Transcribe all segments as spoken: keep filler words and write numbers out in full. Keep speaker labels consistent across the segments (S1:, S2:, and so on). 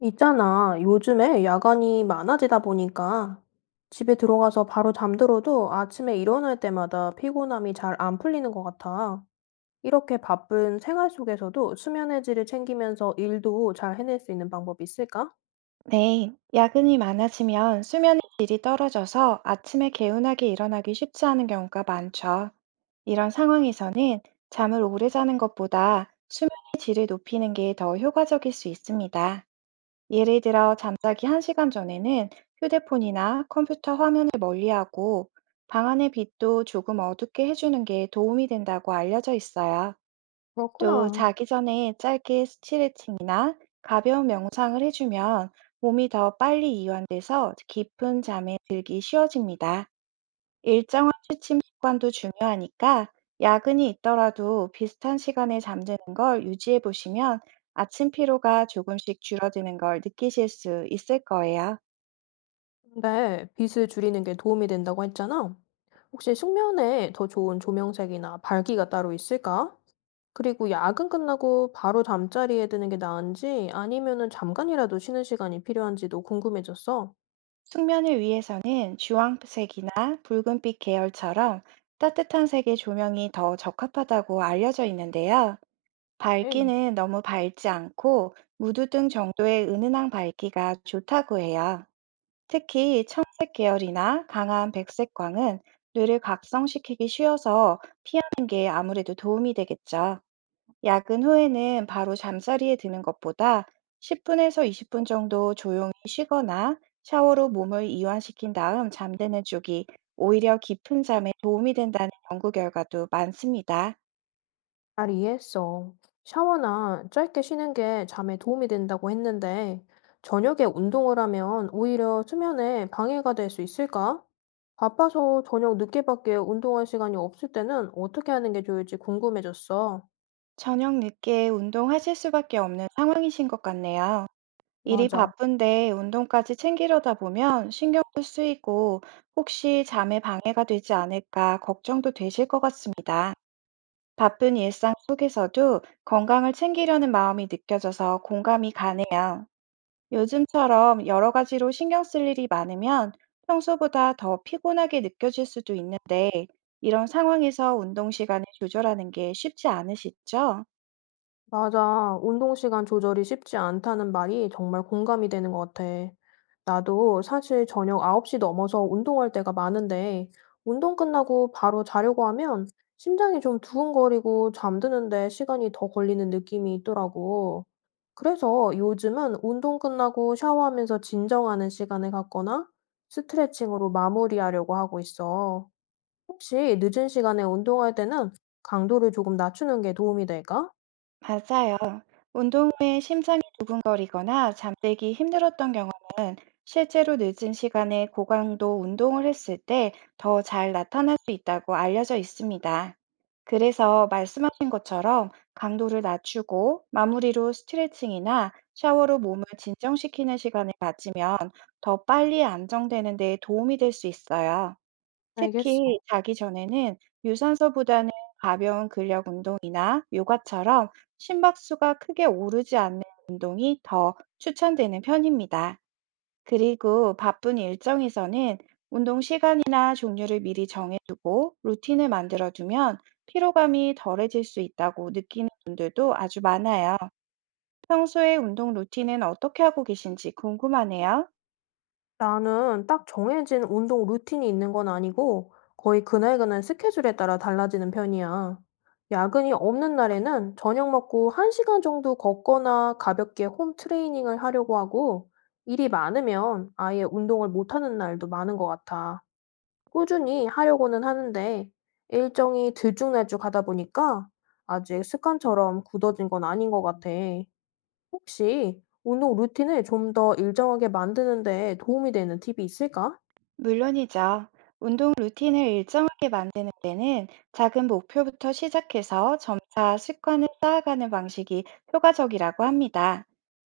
S1: 있잖아. 요즘에 야간이 많아지다 보니까 집에 들어가서 바로 잠들어도 아침에 일어날 때마다 피곤함이 잘 안 풀리는 것 같아. 이렇게 바쁜 생활 속에서도 수면의 질을 챙기면서 일도 잘 해낼 수 있는 방법이 있을까?
S2: 네, 야근이 많아지면 수면의 질이 떨어져서 아침에 개운하게 일어나기 쉽지 않은 경우가 많죠. 이런 상황에서는 잠을 오래 자는 것보다 수면의 질을 높이는 게 더 효과적일 수 있습니다. 예를 들어, 잠자기 한 시간 전에는 휴대폰이나 컴퓨터 화면을 멀리하고 방 안의 빛도 조금 어둡게 해주는 게 도움이 된다고 알려져 있어요. 또
S1: 그렇구나.
S2: 자기 전에 짧게 스트레칭이나 가벼운 명상을 해주면 몸이 더 빨리 이완돼서 깊은 잠에 들기 쉬워집니다. 일정한 취침 습관도 중요하니까 야근이 있더라도 비슷한 시간에 잠드는 걸 유지해 보시면 아침 피로가 조금씩 줄어드는 걸 느끼실 수 있을 거예요.
S1: 근데 빛을 줄이는 게 도움이 된다고 했잖아. 혹시 숙면에 더 좋은 조명색이나 밝기가 따로 있을까? 그리고 야근 끝나고 바로 잠자리에 드는 게 나은지 아니면은 잠깐이라도 쉬는 시간이 필요한지도 궁금해졌어.
S2: 숙면을 위해서는 주황색이나 붉은빛 계열처럼 따뜻한 색의 조명이 더 적합하다고 알려져 있는데요.
S1: 네,
S2: 밝기는 너무 밝지 않고 무드등 정도의 은은한 밝기가 좋다고 해요. 특히 청색 계열이나 강한 백색광은 뇌를 각성시키기 쉬워서 피하는 게 아무래도 도움이 되겠죠. 야근 후에는 바로 잠자리에 드는 것보다 십 분에서 이십 분 정도 조용히 쉬거나 샤워로 몸을 이완시킨 다음 잠드는 쪽이 오히려 깊은 잠에 도움이 된다는 연구 결과도 많습니다.
S1: 잘 이해했어. 샤워나 짧게 쉬는 게 잠에 도움이 된다고 했는데, 저녁에 운동을 하면 오히려 수면에 방해가 될 수 있을까? 바빠서 저녁 늦게밖에 운동할 시간이 없을 때는 어떻게 하는 게 좋을지 궁금해졌어.
S2: 저녁 늦게 운동하실 수밖에 없는 상황이신 것 같네요. 일이
S1: 맞아.
S2: 바쁜데 운동까지 챙기려다 보면 신경도 쓰이고 혹시 잠에 방해가 되지 않을까 걱정도 되실 것 같습니다. 바쁜 일상 속에서도 건강을 챙기려는 마음이 느껴져서 공감이 가네요. 요즘처럼 여러 가지로 신경 쓸 일이 많으면 평소보다 더 피곤하게 느껴질 수도 있는데, 이런 상황에서 운동 시간을 조절하는 게 쉽지 않으시죠?
S1: 맞아. 운동 시간 조절이 쉽지 않다는 말이 정말 공감이 되는 것 같아. 나도 사실 저녁 아홉 시 넘어서 운동할 때가 많은데, 운동 끝나고 바로 자려고 하면 심장이 좀 두근거리고 잠드는데 시간이 더 걸리는 느낌이 있더라고. 그래서 요즘은 운동 끝나고 샤워하면서 진정하는 시간을 갖거나 스트레칭으로 마무리하려고 하고 있어. 혹시 늦은 시간에 운동할 때는 강도를 조금 낮추는 게 도움이 될까?
S2: 맞아요. 운동 후에 심장이 두근거리거나 잠들기 힘들었던 경험은 실제로 늦은 시간에 고강도 운동을 했을 때 더 잘 나타날 수 있다고 알려져 있습니다. 그래서 말씀하신 것처럼 강도를 낮추고 마무리로 스트레칭이나 샤워로 몸을 진정시키는 시간을 가지면 더 빨리 안정되는 데 도움이 될 수 있어요. 특히
S1: 알겠어.
S2: 자기 전에는 유산소보다는 가벼운 근력 운동이나 요가처럼 심박수가 크게 오르지 않는 운동이 더 추천되는 편입니다. 그리고 바쁜 일정에서는 운동 시간이나 종류를 미리 정해두고 루틴을 만들어두면 피로감이 덜해질 수 있다고 느끼는 분들도 아주 많아요. 평소에 운동 루틴은 어떻게 하고 계신지 궁금하네요.
S1: 나는 딱 정해진 운동 루틴이 있는 건 아니고 거의 그날그날 스케줄에 따라 달라지는 편이야. 야근이 없는 날에는 저녁 먹고 한 시간 정도 걷거나 가볍게 홈 트레이닝을 하려고 하고 일이 많으면 아예 운동을 못하는 날도 많은 것 같아. 꾸준히 하려고는 하는데 일정이 들쭉날쭉하다 보니까 아직 습관처럼 굳어진 건 아닌 것 같아. 혹시 운동 루틴을 좀 더 일정하게 만드는 데 도움이 되는 팁이 있을까?
S2: 물론이죠. 운동 루틴을 일정 되는 데는 작은 목표부터 시작해서 점차 습관을 쌓아가는 방식이 효과적이라고 합니다.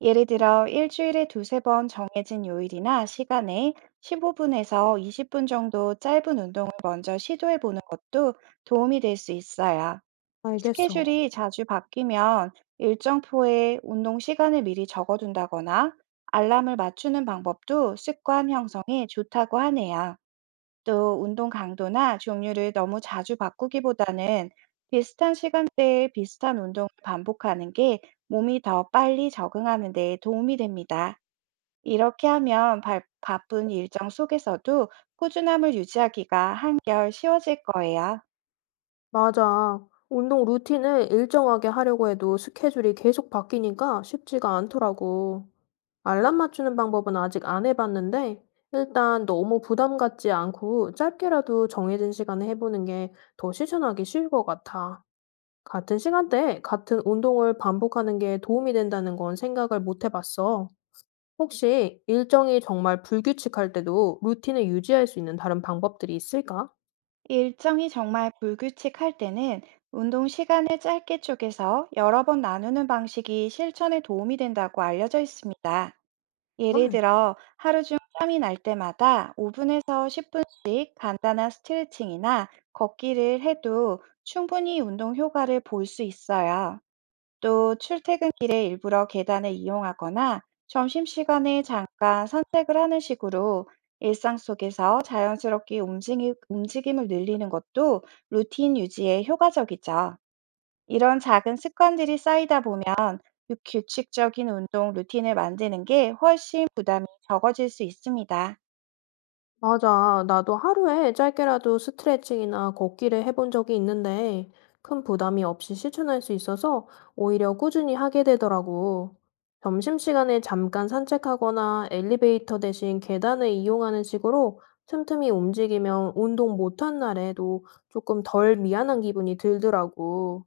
S2: 예를 들어 일주일에 두세 번 정해진 요일이나 시간에 십오 분에서 이십 분 정도 짧은 운동을 먼저 시도해 보는 것도 도움이 될 수 있어요.
S1: 알겠어.
S2: 스케줄이 자주 바뀌면 일정표에 운동 시간을 미리 적어둔다거나 알람을 맞추는 방법도 습관 형성에 좋다고 하네요. 또 운동 강도나 종류를 너무 자주 바꾸기보다는 비슷한 시간대에 비슷한 운동을 반복하는 게 몸이 더 빨리 적응하는 데 도움이 됩니다. 이렇게 하면 바, 바쁜 일정 속에서도 꾸준함을 유지하기가 한결 쉬워질 거예요.
S1: 맞아. 운동 루틴을 일정하게 하려고 해도 스케줄이 계속 바뀌니까 쉽지가 않더라고. 알람 맞추는 방법은 아직 안 해봤는데, 일단 너무 부담 갖지 않고 짧게라도 정해진 시간에 해보는 게 더 실천하기 쉬울 것 같아. 같은 시간대에 같은 운동을 반복하는 게 도움이 된다는 건 생각을 못 해봤어. 혹시 일정이 정말 불규칙할 때도 루틴을 유지할 수 있는 다른 방법들이 있을까?
S2: 일정이 정말 불규칙할 때는 운동 시간을 짧게 쪼개서 여러 번 나누는 방식이 실천에 도움이 된다고 알려져 있습니다. 예를
S1: 정말?
S2: 들어 하루 중 짬이 날 때마다 오 분에서 십 분씩 간단한 스트레칭이나 걷기를 해도 충분히 운동 효과를 볼 수 있어요. 또 출퇴근길에 일부러 계단을 이용하거나 점심시간에 잠깐 산책을 하는 식으로 일상 속에서 자연스럽게 움직이- 움직임을 늘리는 것도 루틴 유지에 효과적이죠. 이런 작은 습관들이 쌓이다 보면 규- 규칙적인 운동 루틴을 만드는 게 훨씬 부담이 적어질 수 있습니다.
S1: 맞아. 나도 하루에 짧게라도 스트레칭이나 걷기를 해본 적이 있는데 큰 부담이 없이 실천할 수 있어서 오히려 꾸준히 하게 되더라고. 점심시간에 잠깐 산책하거나 엘리베이터 대신 계단을 이용하는 식으로 틈틈이 움직이면 운동 못한 날에도 조금 덜 미안한 기분이 들더라고.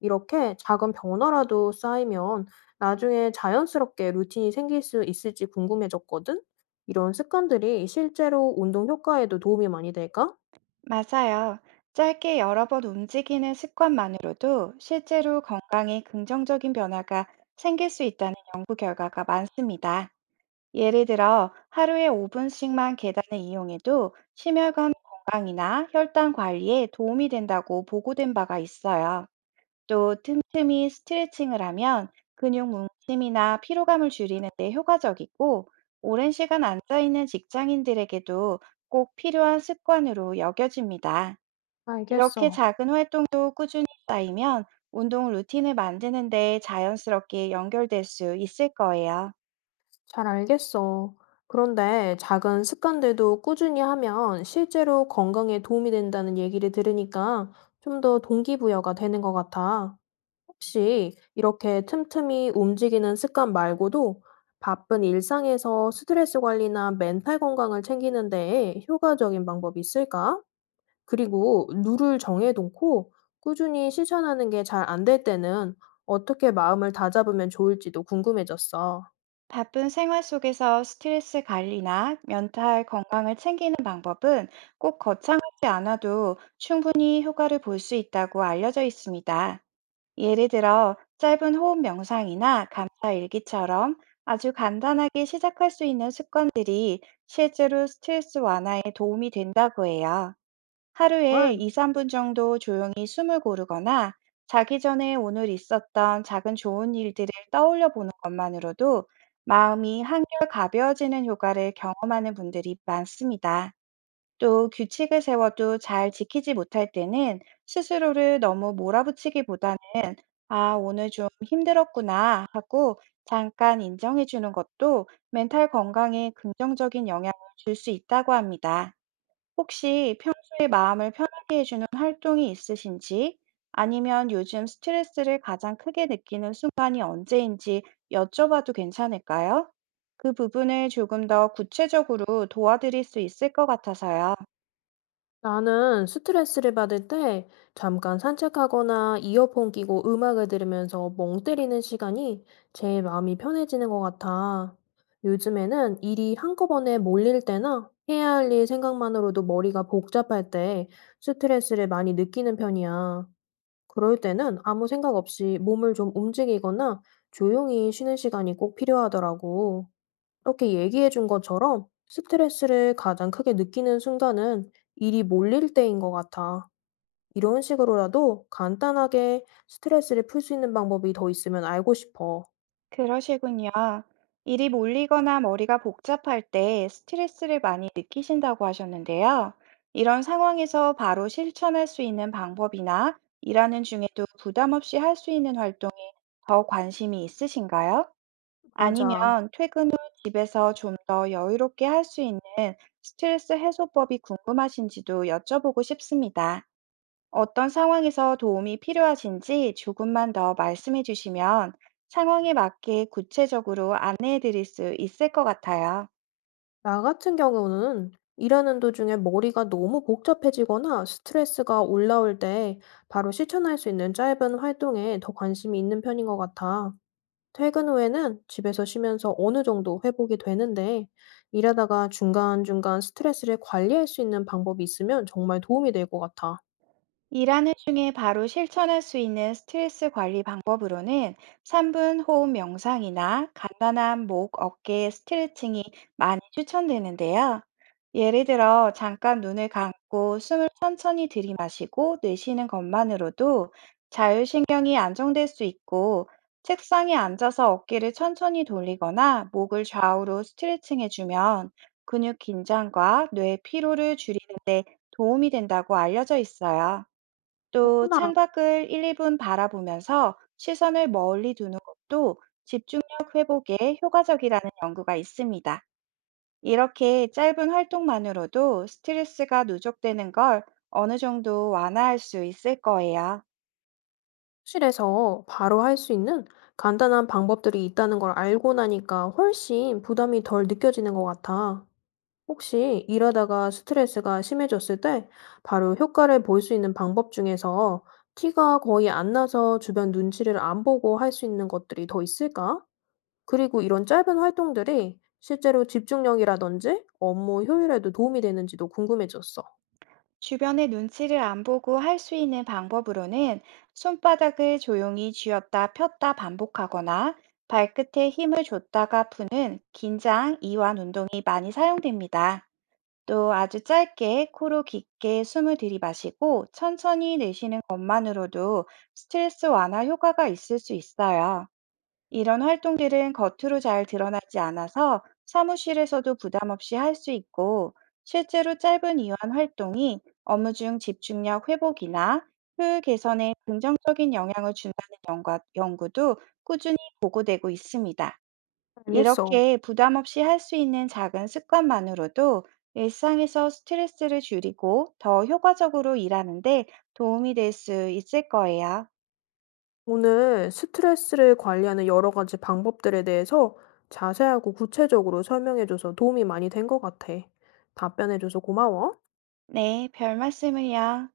S1: 이렇게 작은 변화라도 쌓이면 나중에 자연스럽게 루틴이 생길 수 있을지 궁금해졌거든? 이런 습관들이 실제로 운동 효과에도 도움이 많이 될까?
S2: 맞아요. 짧게 여러 번 움직이는 습관만으로도 실제로 건강에 긍정적인 변화가 생길 수 있다는 연구 결과가 많습니다. 예를 들어, 하루에 오 분씩만 계단을 이용해도 심혈관 건강이나 혈당 관리에 도움이 된다고 보고된 바가 있어요. 또 틈틈이 스트레칭을 하면 근육 뭉침이나 피로감을 줄이는 데 효과적이고, 오랜 시간 앉아 있는 직장인들에게도 꼭 필요한 습관으로 여겨집니다. 이렇게
S1: 알겠어.
S2: 쌓이면 운동 루틴을 만드는 데 자연스럽게 연결될 수 있을 거예요.
S1: 잘 알겠어. 그런데 작은 습관들도 꾸준히 하면 실제로 건강에 도움이 된다는 얘기를 들으니까 좀 더 동기부여가 되는 것 같아. 혹시 이렇게 틈틈이 움직이는 습관 말고도 바쁜 일상에서 스트레스 관리나 멘탈 건강을 챙기는 데에 효과적인 방법이 있을까? 그리고 룰을 정해놓고 꾸준히 실천하는 게 잘 안 될 때는 어떻게 마음을 다잡으면 좋을지도 궁금해졌어.
S2: 바쁜 생활 속에서 스트레스 관리나 멘탈 건강을 챙기는 방법은 꼭 거창하지 않아도 충분히 효과를 볼 수 있다고 알려져 있습니다. 예를 들어 짧은 호흡 명상이나 감사 일기처럼 아주 간단하게 시작할 수 있는 습관들이 실제로 스트레스 완화에 도움이 된다고 해요.
S1: 아,
S2: 하루에 이, 삼 분 정도 조용히 숨을 고르거나 자기 전에 오늘 있었던 작은 좋은 일들을 떠올려 보는 것만으로도 마음이 한결 가벼워지는 효과를 경험하는 분들이 많습니다. 또 규칙을 세워도 잘 지키지 못할 때는 스스로를 너무 몰아붙이기보다는, 아, 오늘 좀 힘들었구나 하고 잠깐 인정해 주는 것도 멘탈 건강에 긍정적인 영향을 줄 수 있다고 합니다. 혹시 평소에 마음을 편하게 해주는 활동이 있으신지, 아니면 요즘 스트레스를 가장 크게 느끼는 순간이 언제인지 여쭤봐도 괜찮을까요? 그 부분을 조금 더 구체적으로 도와드릴 수 있을 것 같아서요.
S1: 나는 스트레스를 받을 때 잠깐 산책하거나 이어폰 끼고 음악을 들으면서 멍 때리는 시간이 제 마음이 편해지는 것 같아. 요즘에는 일이 한꺼번에 몰릴 때나 해야 할 일 생각만으로도 머리가 복잡할 때 스트레스를 많이 느끼는 편이야. 그럴 때는 아무 생각 없이 몸을 좀 움직이거나 조용히 쉬는 시간이 꼭 필요하더라고. 이렇게 얘기해 준 것처럼 스트레스를 가장 크게 느끼는 순간은 일이 몰릴 때인 것 같아. 이런 식으로라도 간단하게 스트레스를 풀 수 있는 방법이 더 있으면 알고 싶어.
S2: 그러시군요. 일이 몰리거나 머리가 복잡할 때 스트레스를 많이 느끼신다고 하셨는데요. 이런 상황에서 바로 실천할 수 있는 방법이나 일하는 중에도 부담 없이 할 수 있는 활동 더 관심이 있으신가요? 아니면
S1: 맞아.
S2: 퇴근 후 집에서 좀 더 여유롭게 할 수 있는 스트레스 해소법이 궁금하신지도 여쭤보고 싶습니다. 어떤 상황에서 도움이 필요하신지 조금만 더 말씀해 주시면 상황에 맞게 구체적으로 안내해 드릴 수 있을 것 같아요.
S1: 나 같은 경우는 일하는 도중에 머리가 너무 복잡해지거나 스트레스가 올라올 때 바로 실천할 수 있는 짧은 활동에 더 관심이 있는 편인 것 같아. 퇴근 후에는 집에서 쉬면서 어느 정도 회복이 되는데, 일하다가 중간중간 스트레스를 관리할 수 있는 방법이 있으면 정말 도움이 될 것 같아.
S2: 일하는 중에 바로 실천할 수 있는 스트레스 관리 방법으로는 삼 분 호흡 명상이나 간단한 목, 어깨 스트레칭이 많이 추천되는데요. 예를 들어, 잠깐 눈을 감고 숨을 천천히 들이마시고 내쉬는 것만으로도 자율신경이 안정될 수 있고, 책상에 앉아서 어깨를 천천히 돌리거나 목을 좌우로 스트레칭해주면 근육 긴장과 뇌 피로를 줄이는데 도움이 된다고 알려져 있어요. 또
S1: 그렇구나.
S2: 창밖을 일, 이 분 바라보면서 시선을 멀리 두는 것도 집중력 회복에 효과적이라는 연구가 있습니다. 이렇게 짧은 활동만으로도 스트레스가 누적되는 걸 어느 정도 완화할 수 있을 거예요.
S1: 실에서 바로 할 수 있는 간단한 방법들이 있다는 걸 알고 나니까 훨씬 부담이 덜 느껴지는 것 같아. 혹시 일하다가 스트레스가 심해졌을 때 바로 효과를 볼 수 있는 방법 중에서 티가 거의 안 나서 주변 눈치를 안 보고 할 수 있는 것들이 더 있을까? 그리고 이런 짧은 활동들이 실제로 집중력이라든지 업무 효율에도 도움이 되는지도 궁금해졌어.
S2: 주변의 눈치를 안 보고 할 수 있는 방법으로는 손바닥을 조용히 쥐었다 폈다 반복하거나 발끝에 힘을 주는 긴장이 많이 사용됩니다. 또 아주 짧게 코로 깊게 숨을 들이마시고 천천히 내쉬는 것만으로도 스트레스 완화 효과가 있을 수 있어요. 이런 활동들은 겉으로 잘 드러나지 않아서 사무실에서도 부담 없이 할 수 있고, 실제로 짧은 이완 활동이 업무 중 집중력 회복이나 효율 개선에 긍정적인 영향을 준다는 연구, 연구도 꾸준히 보고되고 있습니다.
S1: 알겠어.
S2: 이렇게 부담 없이 할 수 있는 작은 습관만으로도 일상에서 스트레스를 줄이고 더 효과적으로 일하는데 도움이 될 수 있을 거예요.
S1: 오늘 스트레스를 관리하는 여러 가지 방법들에 대해서 자세하고 구체적으로 설명해줘서 도움이 많이 된 것 같아. 답변해줘서 고마워.
S2: 네, 별 말씀을요.